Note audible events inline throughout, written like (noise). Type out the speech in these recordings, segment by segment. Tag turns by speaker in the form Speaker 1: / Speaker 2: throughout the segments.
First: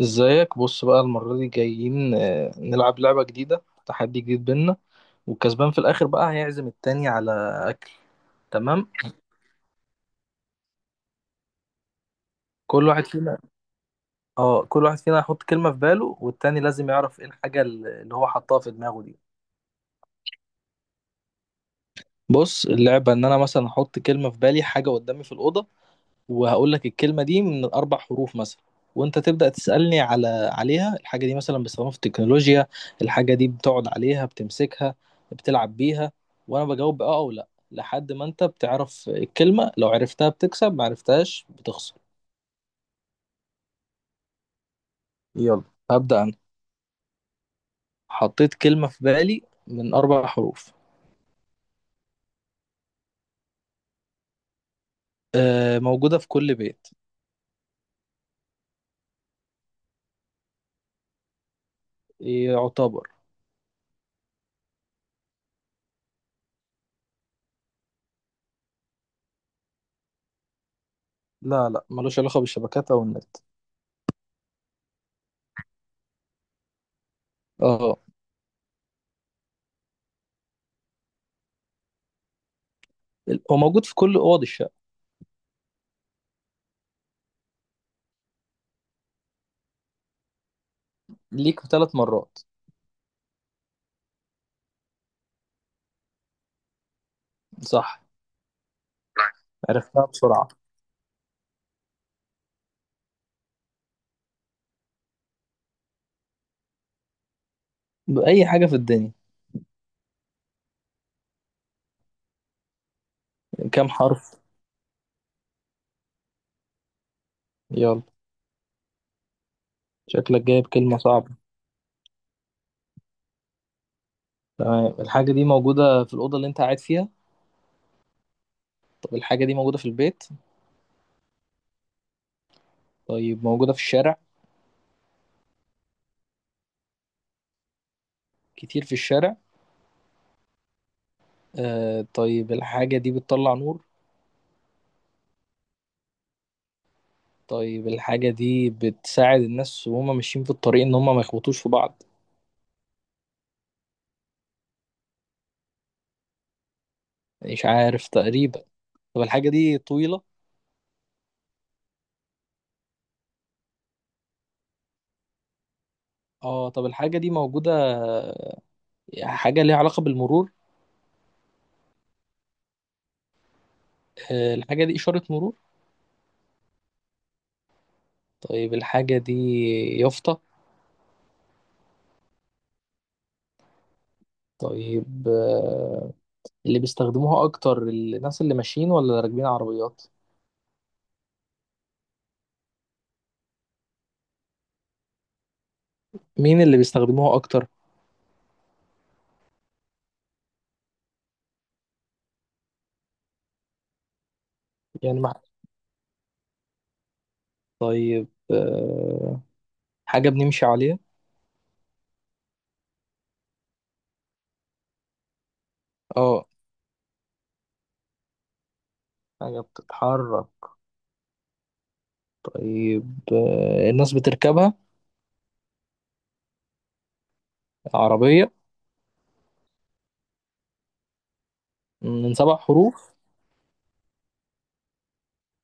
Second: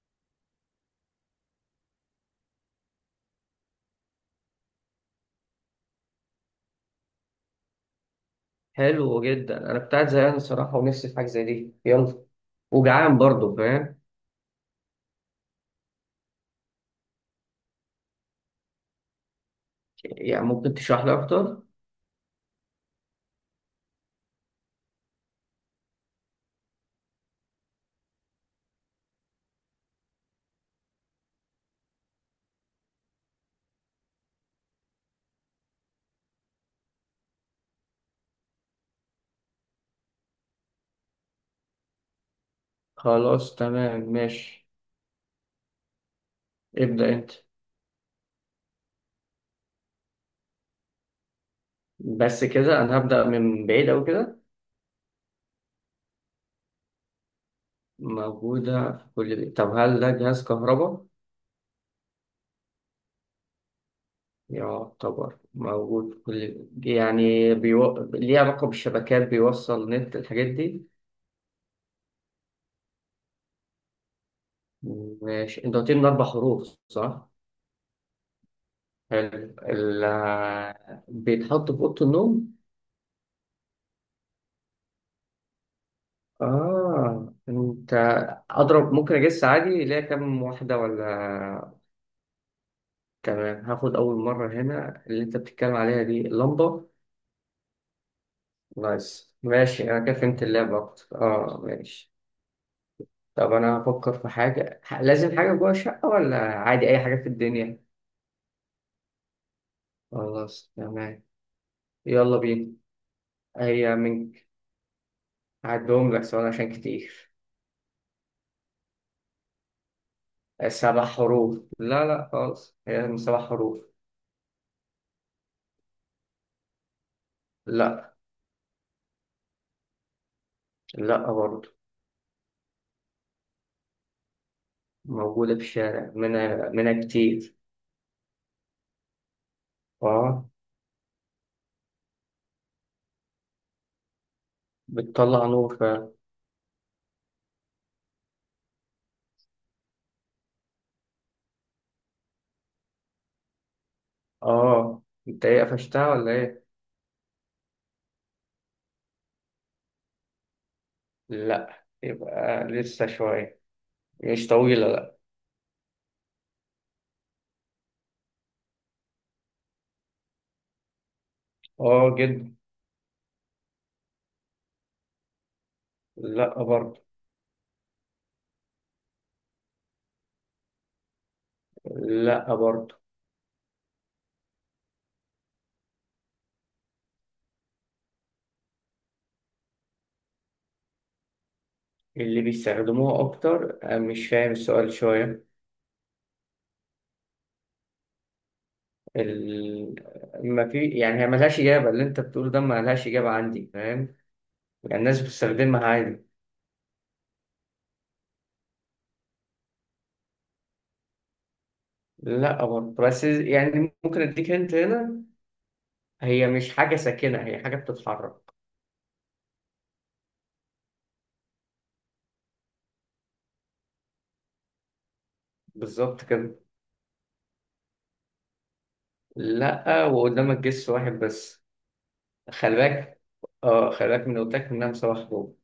Speaker 1: ازيك. بص بقى، المرة دي جايين نلعب لعبة جديدة، تحدي جديد بينا. والكسبان في الآخر بقى هيعزم التاني على أكل. تمام.
Speaker 2: حلو جدا، انا كنت قاعد زهقان الصراحه ونفسي في حاجه زي دي. يلا.
Speaker 1: كل واحد
Speaker 2: وجعان
Speaker 1: فينا،
Speaker 2: برضه، فاهم؟
Speaker 1: اه، كل واحد فينا هيحط كلمة في باله، والتاني لازم يعرف ايه الحاجة اللي هو حطها في دماغه دي.
Speaker 2: يعني ممكن تشرح لي اكتر؟
Speaker 1: بص، اللعبة ان انا مثلا احط كلمة في بالي، حاجة قدامي في الأوضة، وهقول لك الكلمة دي من 4 حروف مثلا، وأنت تبدأ تسألني عليها. الحاجة دي مثلا بيستخدموها في التكنولوجيا، الحاجة دي بتقعد عليها، بتمسكها، بتلعب بيها، وأنا بجاوب بأه أو لأ لحد ما أنت بتعرف الكلمة. لو عرفتها بتكسب، ما عرفتهاش بتخسر.
Speaker 2: خلاص تمام ماشي.
Speaker 1: يلا، هبدأ أنا.
Speaker 2: ابدا انت.
Speaker 1: حطيت كلمة في بالي من 4 حروف.
Speaker 2: بس كده انا هبدا من بعيد او كده.
Speaker 1: آه، موجودة في كل بيت.
Speaker 2: موجوده في كل بيت؟ طب هل ده جهاز كهرباء؟
Speaker 1: يعتبر.
Speaker 2: يعتبر موجود في كل بيت. يعني ليه علاقه بالشبكات؟ بيوصل نت الحاجات دي؟
Speaker 1: لا لا، ملوش علاقة بالشبكات أو النت.
Speaker 2: ماشي، انت قلت لي من اربع حروف، صح؟
Speaker 1: اه.
Speaker 2: حلو. بيتحط في اوضه النوم؟
Speaker 1: هو موجود في كل أوض الشقة.
Speaker 2: آه أنت. أضرب، ممكن أجس عادي ليها كام واحدة
Speaker 1: ليك
Speaker 2: ولا؟
Speaker 1: 3 مرات.
Speaker 2: تمام، هاخد أول مرة. هنا اللي أنت بتتكلم عليها دي اللمبة.
Speaker 1: صح.
Speaker 2: نايس ماشي، أنا
Speaker 1: عرفتها
Speaker 2: كده فهمت
Speaker 1: بسرعة.
Speaker 2: اللعبة أكتر. آه ماشي. طب أنا هفكر في حاجة، لازم حاجة جوه الشقة ولا عادي أي حاجة في الدنيا؟
Speaker 1: بأي حاجة في الدنيا.
Speaker 2: خلاص تمام. يلا بينا.
Speaker 1: كام
Speaker 2: هي من...
Speaker 1: حرف؟
Speaker 2: هعدهم لك سؤال عشان كتير.
Speaker 1: يلا. شكلك جايب كلمة
Speaker 2: سبع
Speaker 1: صعبة.
Speaker 2: حروف. لا لا خالص، هي من سبع حروف.
Speaker 1: تمام، الحاجة دي موجودة في الأوضة اللي أنت قاعد فيها؟
Speaker 2: لا.
Speaker 1: طب الحاجة دي موجودة في البيت؟
Speaker 2: لا برضه.
Speaker 1: طيب موجودة في الشارع؟
Speaker 2: موجودة في الشارع، منها كتير.
Speaker 1: كتير في الشارع؟
Speaker 2: اه.
Speaker 1: آه، طيب الحاجة دي بتطلع نور؟
Speaker 2: بتطلع نور فعلا.
Speaker 1: طيب الحاجة دي بتساعد الناس وهم ماشيين في الطريق إن هم ما يخبطوش في بعض؟
Speaker 2: اه. انت ايه، قفشتها ولا ايه؟
Speaker 1: مش عارف تقريبا. طب الحاجة دي طويلة؟
Speaker 2: لا يبقى لسه شوية. مش طويلة لا.
Speaker 1: اه، طب الحاجة دي موجودة، حاجة ليها علاقة بالمرور؟
Speaker 2: اه جدا.
Speaker 1: آه، الحاجة دي إشارة مرور؟
Speaker 2: لا برضه.
Speaker 1: طيب الحاجة دي يافطة؟
Speaker 2: لا برضه.
Speaker 1: طيب اللي بيستخدموها اكتر الناس اللي ماشيين ولا اللي راكبين عربيات؟
Speaker 2: اللي بيستخدموها أكتر؟ مش فاهم السؤال شوية.
Speaker 1: مين اللي بيستخدموها اكتر؟
Speaker 2: ال... ما في يعني، هي ملهاش إجابة، اللي أنت بتقوله ده ملهاش إجابة عندي، فاهم؟ يعني
Speaker 1: يعني
Speaker 2: الناس
Speaker 1: مع...
Speaker 2: بتستخدمها عادي.
Speaker 1: طيب حاجة بنمشي عليها؟
Speaker 2: لا برضه، بس يعني ممكن أديك هنت هنا.
Speaker 1: اه،
Speaker 2: هي مش حاجة ساكنة، هي حاجة بتتحرك.
Speaker 1: حاجة بتتحرك. طيب الناس بتركبها؟
Speaker 2: بالظبط كده.
Speaker 1: عربية؟
Speaker 2: لا، وقدامك جيش واحد بس.
Speaker 1: من سبع
Speaker 2: خلي
Speaker 1: حروف
Speaker 2: بالك. اه خلي بالك، من قلت لك انها مسابقة حروب.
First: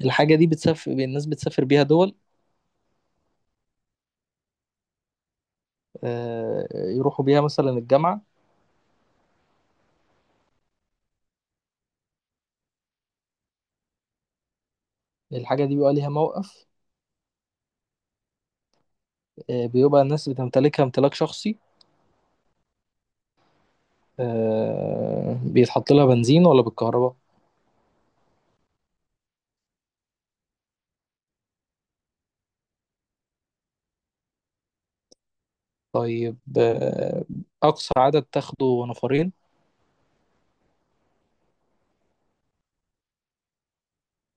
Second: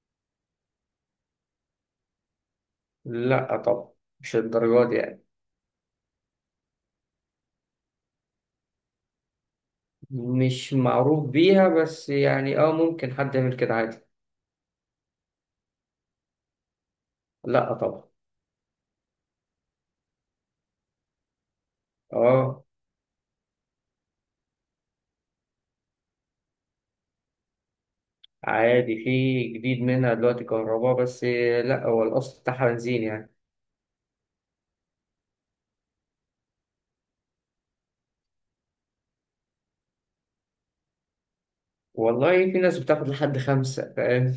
Speaker 1: الحاجة دي بتسافر، الناس بتسافر بيها دول؟
Speaker 2: لا طبعا. مش الدرجات دي يعني.
Speaker 1: آه، يروحوا بيها مثلا الجامعة؟
Speaker 2: مش معروف بيها بس يعني، اه ممكن حد يعمل كده عادي.
Speaker 1: الحاجة دي بيبقى ليها موقف؟
Speaker 2: لا طبعا.
Speaker 1: آه، بيبقى الناس بتمتلكها امتلاك شخصي؟
Speaker 2: اه
Speaker 1: آه، بيتحط لها بنزين ولا بالكهرباء؟
Speaker 2: عادي، في جديد منها دلوقتي كهرباء بس. لا هو الاصل بتاعها بنزين يعني.
Speaker 1: طيب أقصى عدد تاخده نفرين؟
Speaker 2: والله في ناس بتاخد لحد خمسة، فاهم؟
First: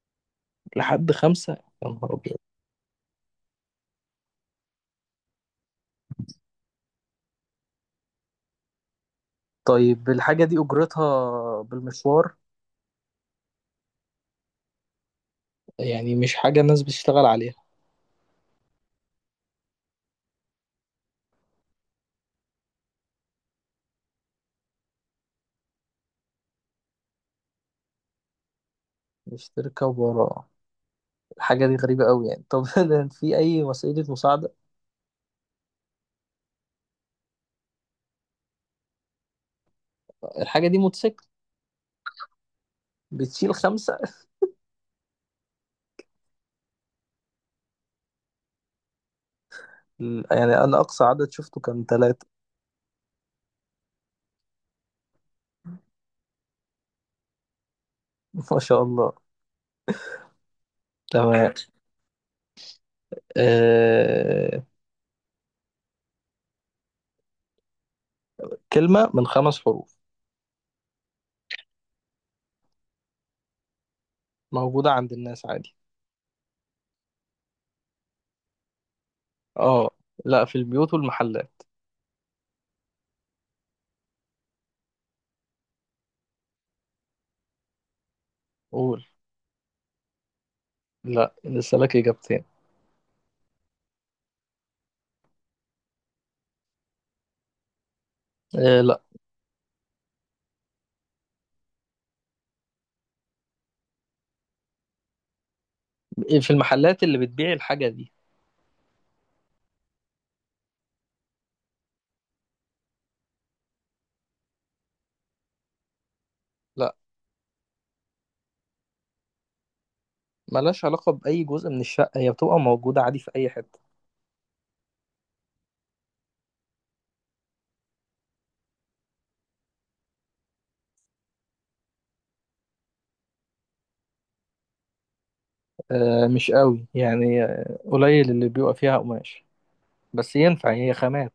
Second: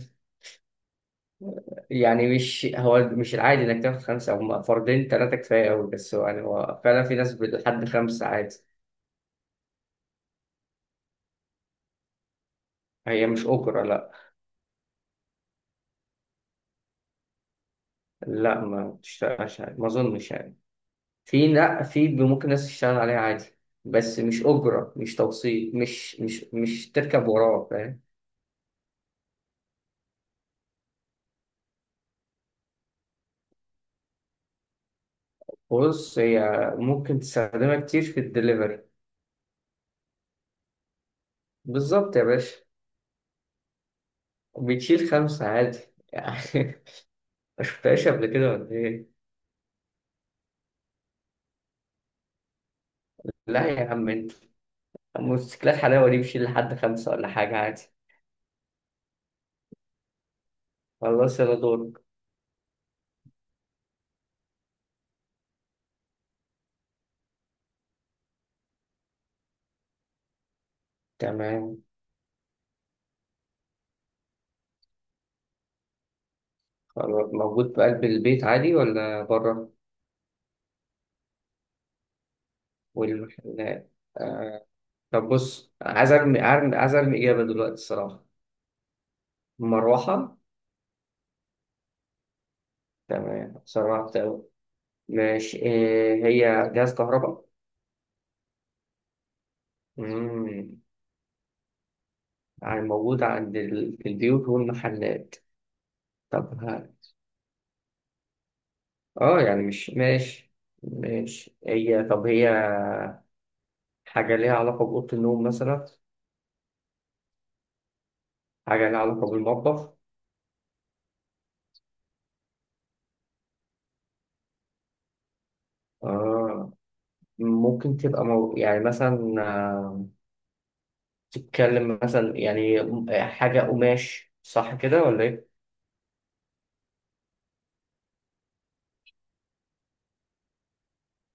Speaker 1: لحد 5؟ يا نهار
Speaker 2: يعني
Speaker 1: أبيض.
Speaker 2: مش هو، مش العادي انك تاخد خمسة، هم فردين تلاتة كفاية أوي، بس هو يعني هو فعلا في ناس لحد خمسة عادي.
Speaker 1: طيب الحاجة دي أجرتها بالمشوار؟
Speaker 2: هي مش اوبرا لا.
Speaker 1: يعني مش حاجة الناس بتشتغل عليها؟
Speaker 2: لا، ما بتشتغلش عادي، ما اظنش يعني. في، لا في ممكن ناس تشتغل عليها عادي. بس مش اوبرا، مش توصيل، مش تركب وراه، فاهم؟
Speaker 1: مش تركب ورا. الحاجة دي غريبة أوي يعني. طب (laughs) ده في أي وسيلة مساعدة؟
Speaker 2: بص هي ممكن تستخدمها كتير في الدليفري.
Speaker 1: الحاجة دي موتوسيكل؟
Speaker 2: بالظبط يا باشا.
Speaker 1: بتشيل 5؟
Speaker 2: بتشيل خمسة عادي يعني. (laughs) ما شفتهاش قبل كده ولا ايه؟
Speaker 1: يعني أنا أقصى عدد شفته كان 3.
Speaker 2: لا يا عم انت، موتوسيكلات حلاوة دي بتشيل لحد خمسة ولا حاجة عادي.
Speaker 1: (laughs) ما شاء الله.
Speaker 2: خلاص
Speaker 1: تمام.
Speaker 2: يلا دورك.
Speaker 1: آه... كلمة من 5 حروف.
Speaker 2: تمام.
Speaker 1: موجودة عند الناس عادي.
Speaker 2: خلاص، موجود في قلب البيت عادي ولا بره؟
Speaker 1: اه. لا، في البيوت والمحلات.
Speaker 2: والمحلات. طب بص، عايز ارمي، ارمي، عايز ارمي اجابه دلوقتي الصراحه.
Speaker 1: قول.
Speaker 2: مروحه.
Speaker 1: لا، لسه لك اجابتين.
Speaker 2: تمام، سرعت أوي. ماشي، إيه هي جهاز كهرباء؟
Speaker 1: آه لا.
Speaker 2: امم يعني موجود عند في البيوت والمحلات.
Speaker 1: إيه، في
Speaker 2: طب ها.
Speaker 1: المحلات اللي بتبيع الحاجه دي.
Speaker 2: اه يعني مش ماشي. ماشي. هي، طب هي حاجه ليها علاقه باوضه النوم مثلا؟
Speaker 1: لا.
Speaker 2: حاجه ليها علاقه بالمطبخ؟
Speaker 1: ملهاش علاقه باي جزء من الشقه، هي بتبقى موجوده عادي في اي حته.
Speaker 2: اه. ممكن تبقى يعني مثلا، آه، تتكلم مثلا يعني، حاجه قماش، صح كده ولا ايه؟
Speaker 1: آه مش قوي يعني، قليل اللي بيبقى فيها قماش، بس ينفع هي خامات.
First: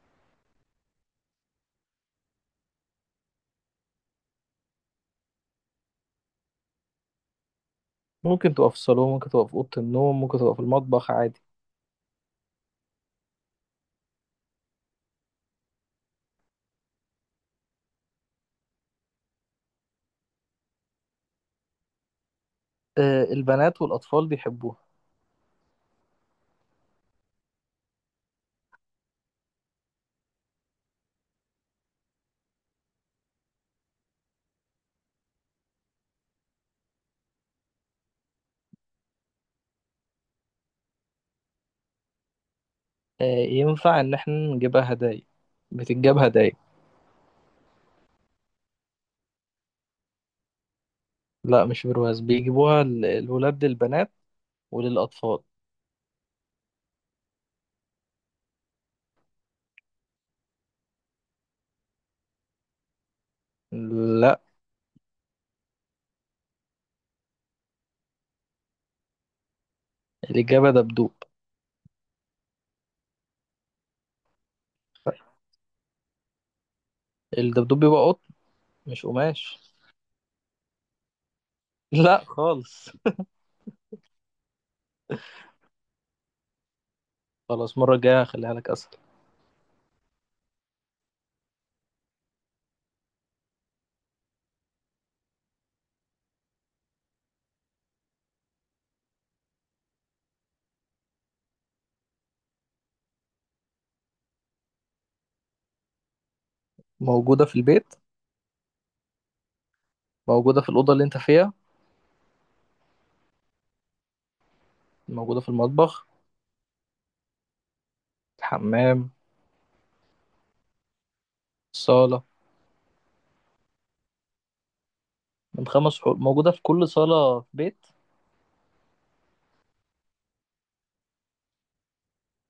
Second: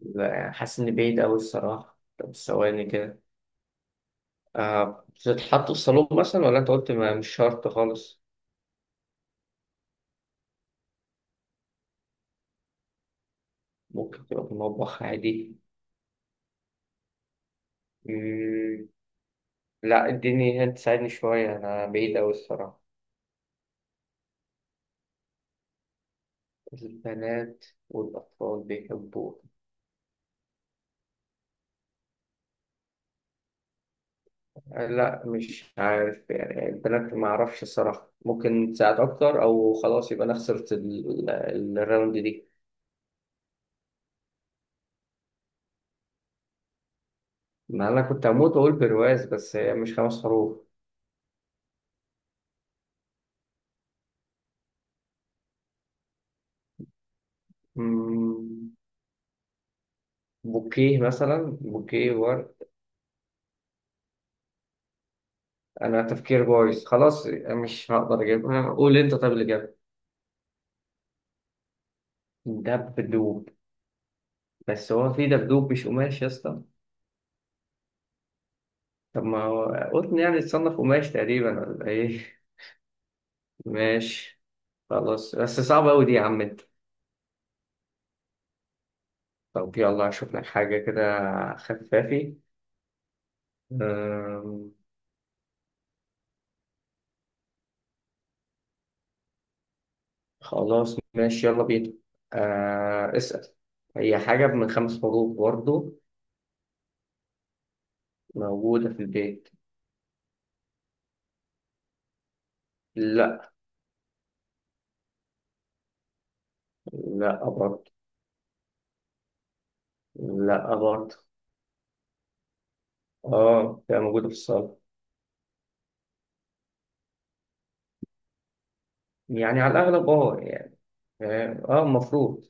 Speaker 2: لا يعني حاسس إن بعيد أوي الصراحة، طب ثواني كده. آه بتتحط في الصالون مثلا ولا أنت قلت ما مش شرط خالص؟
Speaker 1: ممكن تبقى في الصالون، ممكن تبقى في اوضه النوم، ممكن تبقى في المطبخ عادي.
Speaker 2: ممكن تبقى في المطبخ عادي. مم. لا اديني هنت، ساعدني شوية، أنا بعيد أوي الصراحة.
Speaker 1: آه البنات والاطفال بيحبوها.
Speaker 2: البنات والأطفال بيحبوه؟ لا مش عارف يعني، البنات ما أعرفش الصراحة، ممكن تساعد أكتر أو خلاص يبقى أنا خسرت الراوند دي.
Speaker 1: آه ينفع ان احنا نجيبها هدايا؟ بتتجاب هدايا.
Speaker 2: ما أنا كنت هموت وأقول برواز، بس هي مش خمس حروف.
Speaker 1: لا مش برواز، بيجيبوها الولاد للبنات وللاطفال.
Speaker 2: مم. بوكيه مثلا، بوكيه ورد.
Speaker 1: لا.
Speaker 2: انا تفكير بايظ خلاص، مش هقدر اجيبها، قول انت، طب اللي جاب؟
Speaker 1: الاجابه دبدوب.
Speaker 2: دبدوب. بس هو في دبدوب مش قماش يا اسطى؟
Speaker 1: الدبدوب بيبقى قط، مش
Speaker 2: طب ما هو
Speaker 1: قماش.
Speaker 2: قطن يعني، تصنف قماش تقريبا ولا ايه؟
Speaker 1: لا خالص. (laughs)
Speaker 2: (laughs) ماشي. خلاص، بس صعبة أوي دي يا عم انت.
Speaker 1: خلاص، المرة الجاية هخليها لك أسهل.
Speaker 2: طب يلا هشوف لك حاجة كده. خفافي. أم، خلاص ماشي، يلا بينا. أه اسأل. هي حاجة من خمس حروف برضه.
Speaker 1: موجودة في البيت.
Speaker 2: موجودة في البيت.
Speaker 1: موجودة في الأوضة اللي أنت فيها؟
Speaker 2: لا.
Speaker 1: موجودة في المطبخ؟
Speaker 2: لا برضه.
Speaker 1: الحمام؟
Speaker 2: لا برضه.
Speaker 1: الصالة؟
Speaker 2: اه بتبقى موجودة في الصالة.
Speaker 1: من خمس حروف موجودة في كل صالة في بيت.
Speaker 2: يعني على الأغلب اه يعني، فاهم؟ اه المفروض.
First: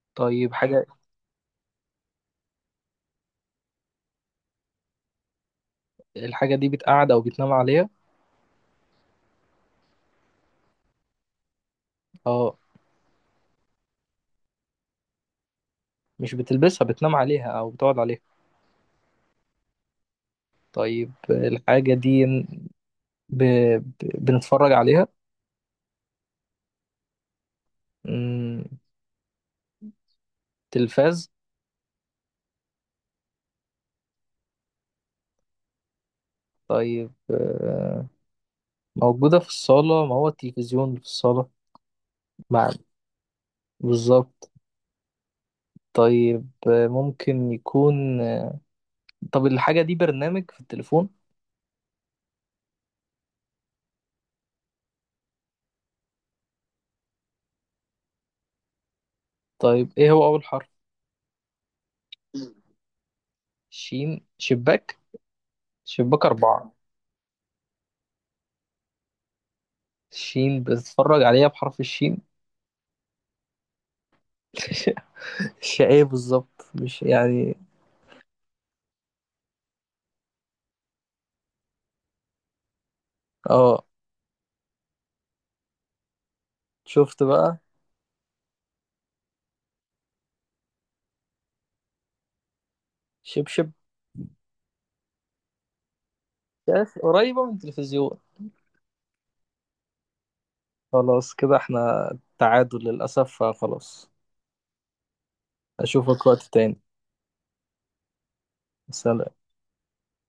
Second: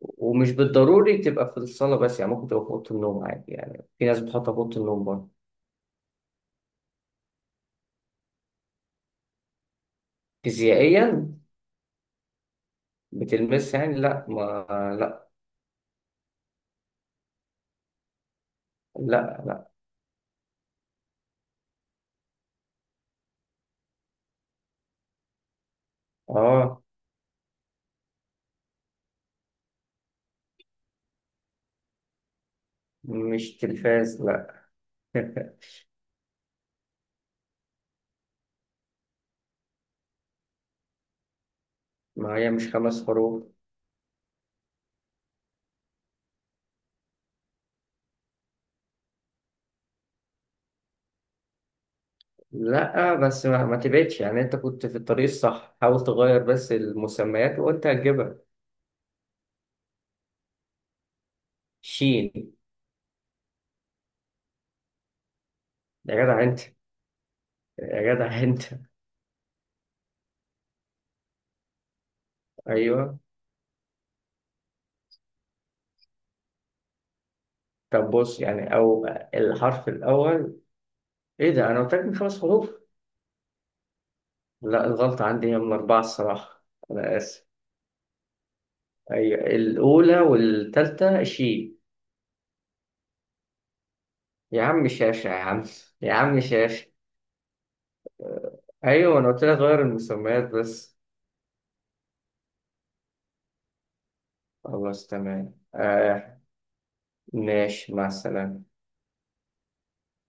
Speaker 2: ومش
Speaker 1: طيب حاجة،
Speaker 2: بالضروري تبقى في الصالة بس، يعني ممكن تبقى في أوضة النوم عادي، يعني في ناس بتحطها في أوضة النوم برضه.
Speaker 1: الحاجة دي بتقعد أو بتنام عليها؟
Speaker 2: فيزيائيا.
Speaker 1: اه.
Speaker 2: بتلمس يعني، لا ما. لا.
Speaker 1: مش بتلبسها، بتنام عليها أو بتقعد عليها.
Speaker 2: لا. لا
Speaker 1: طيب الحاجة دي ب... بنتفرج عليها؟
Speaker 2: اه.
Speaker 1: مم، تلفاز؟
Speaker 2: مش تلفاز لا. (laughs)
Speaker 1: طيب موجودة في الصالة، ما هو التلفزيون في الصالة.
Speaker 2: ما هي مش
Speaker 1: مع.
Speaker 2: خمس حروف.
Speaker 1: بالظبط. طيب آه، ممكن يكون آه، طب الحاجة دي برنامج في التليفون؟
Speaker 2: لا، بس ما تبعدش يعني، انت كنت في الطريق الصح، حاول تغير بس المسميات وانت هتجيبها.
Speaker 1: طيب ايه هو أول حرف؟
Speaker 2: شين.
Speaker 1: شين. شباك.
Speaker 2: يا
Speaker 1: شباك
Speaker 2: جدع انت،
Speaker 1: 4.
Speaker 2: يا جدع انت.
Speaker 1: شين بتتفرج عليها بحرف الشين.
Speaker 2: ايوه.
Speaker 1: (laughs) ش- ايه بالظبط مش يعني.
Speaker 2: طب بص يعني، أو الحرف الأول. إيه ده، أنا قلت لك من خمس حروف؟
Speaker 1: اه
Speaker 2: لا الغلطة عندي، هي من أربعة الصراحة. أنا
Speaker 1: شفت
Speaker 2: آسف.
Speaker 1: بقى.
Speaker 2: أيوة، الأولى والتالتة شي.
Speaker 1: شبشب.
Speaker 2: يا عم شاشة يا عم، يا عم شاشة.
Speaker 1: شاف قريبة من التلفزيون.
Speaker 2: أيوة، أنا قلت لك غير المسميات بس.
Speaker 1: خلاص، كده احنا تعادل للأسف، فخلاص.
Speaker 2: خلاص تمام
Speaker 1: أشوفك
Speaker 2: آه.
Speaker 1: وقت تاني.
Speaker 2: ماشي مع السلامة.
Speaker 1: سلام.